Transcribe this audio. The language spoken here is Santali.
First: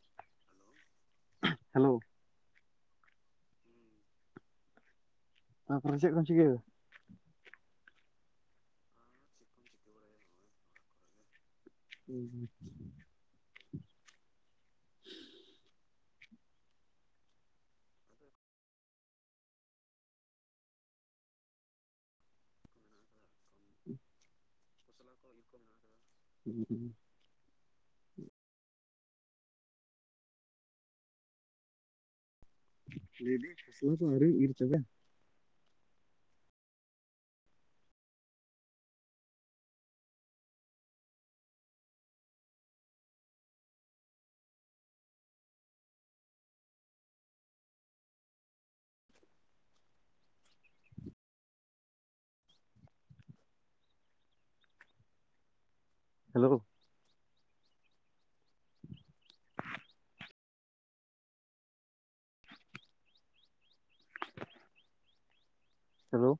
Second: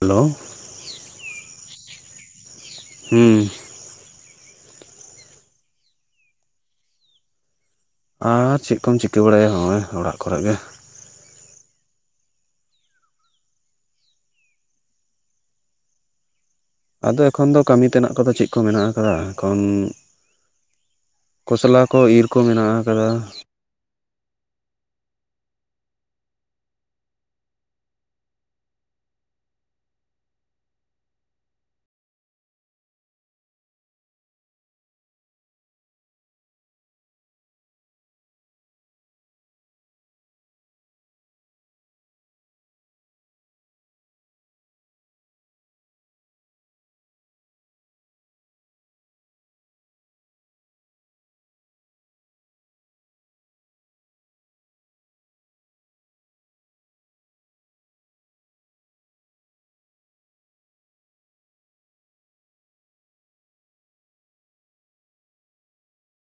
ᱦᱮᱞᱳ᱾ ᱦᱮᱞᱳ ᱾ ᱦᱩᱸ ᱾ ᱛᱟᱯᱚᱨᱮ ᱪᱮᱫ ᱠᱚᱢ ᱪᱤᱠᱟᱹᱭ ᱫᱟ? ᱟᱨ ᱪᱮᱫ ᱠᱚᱢ ᱪᱤᱠᱟᱹ ᱵᱟᱲᱟᱭᱟ ᱱᱚᱜᱼᱚᱭ ᱚᱲᱟᱜ ᱠᱚᱨᱮ ᱜᱮ ᱾ ᱦᱩᱸ ᱦᱩᱸ ᱾ ᱟᱫᱚ ᱮᱠᱷᱚᱱ ᱫᱚ ᱠᱟᱹᱢᱤ ᱛᱮᱱᱟᱜ ᱠᱚᱫᱚ ᱪᱮᱫ ᱠᱚ ᱢᱮᱱᱟᱜ ᱟᱠᱟᱫᱟ ᱮᱠᱷᱚᱱ ᱠᱚᱥᱞᱟ ᱠᱚ ᱤᱨ ᱠᱚ ᱢᱮᱱᱟᱜ ᱟᱠᱟᱫᱟ ᱾ [unintelligible] ᱞᱟᱹᱭ ᱫᱤᱱ ᱦᱩᱲᱩ ᱠᱚ ᱟᱣᱨᱤᱢ ᱤᱨ ᱪᱟᱵᱟ ᱭᱟ? ᱦᱮᱞᱳ ᱾ ᱦᱮᱞᱳ ᱾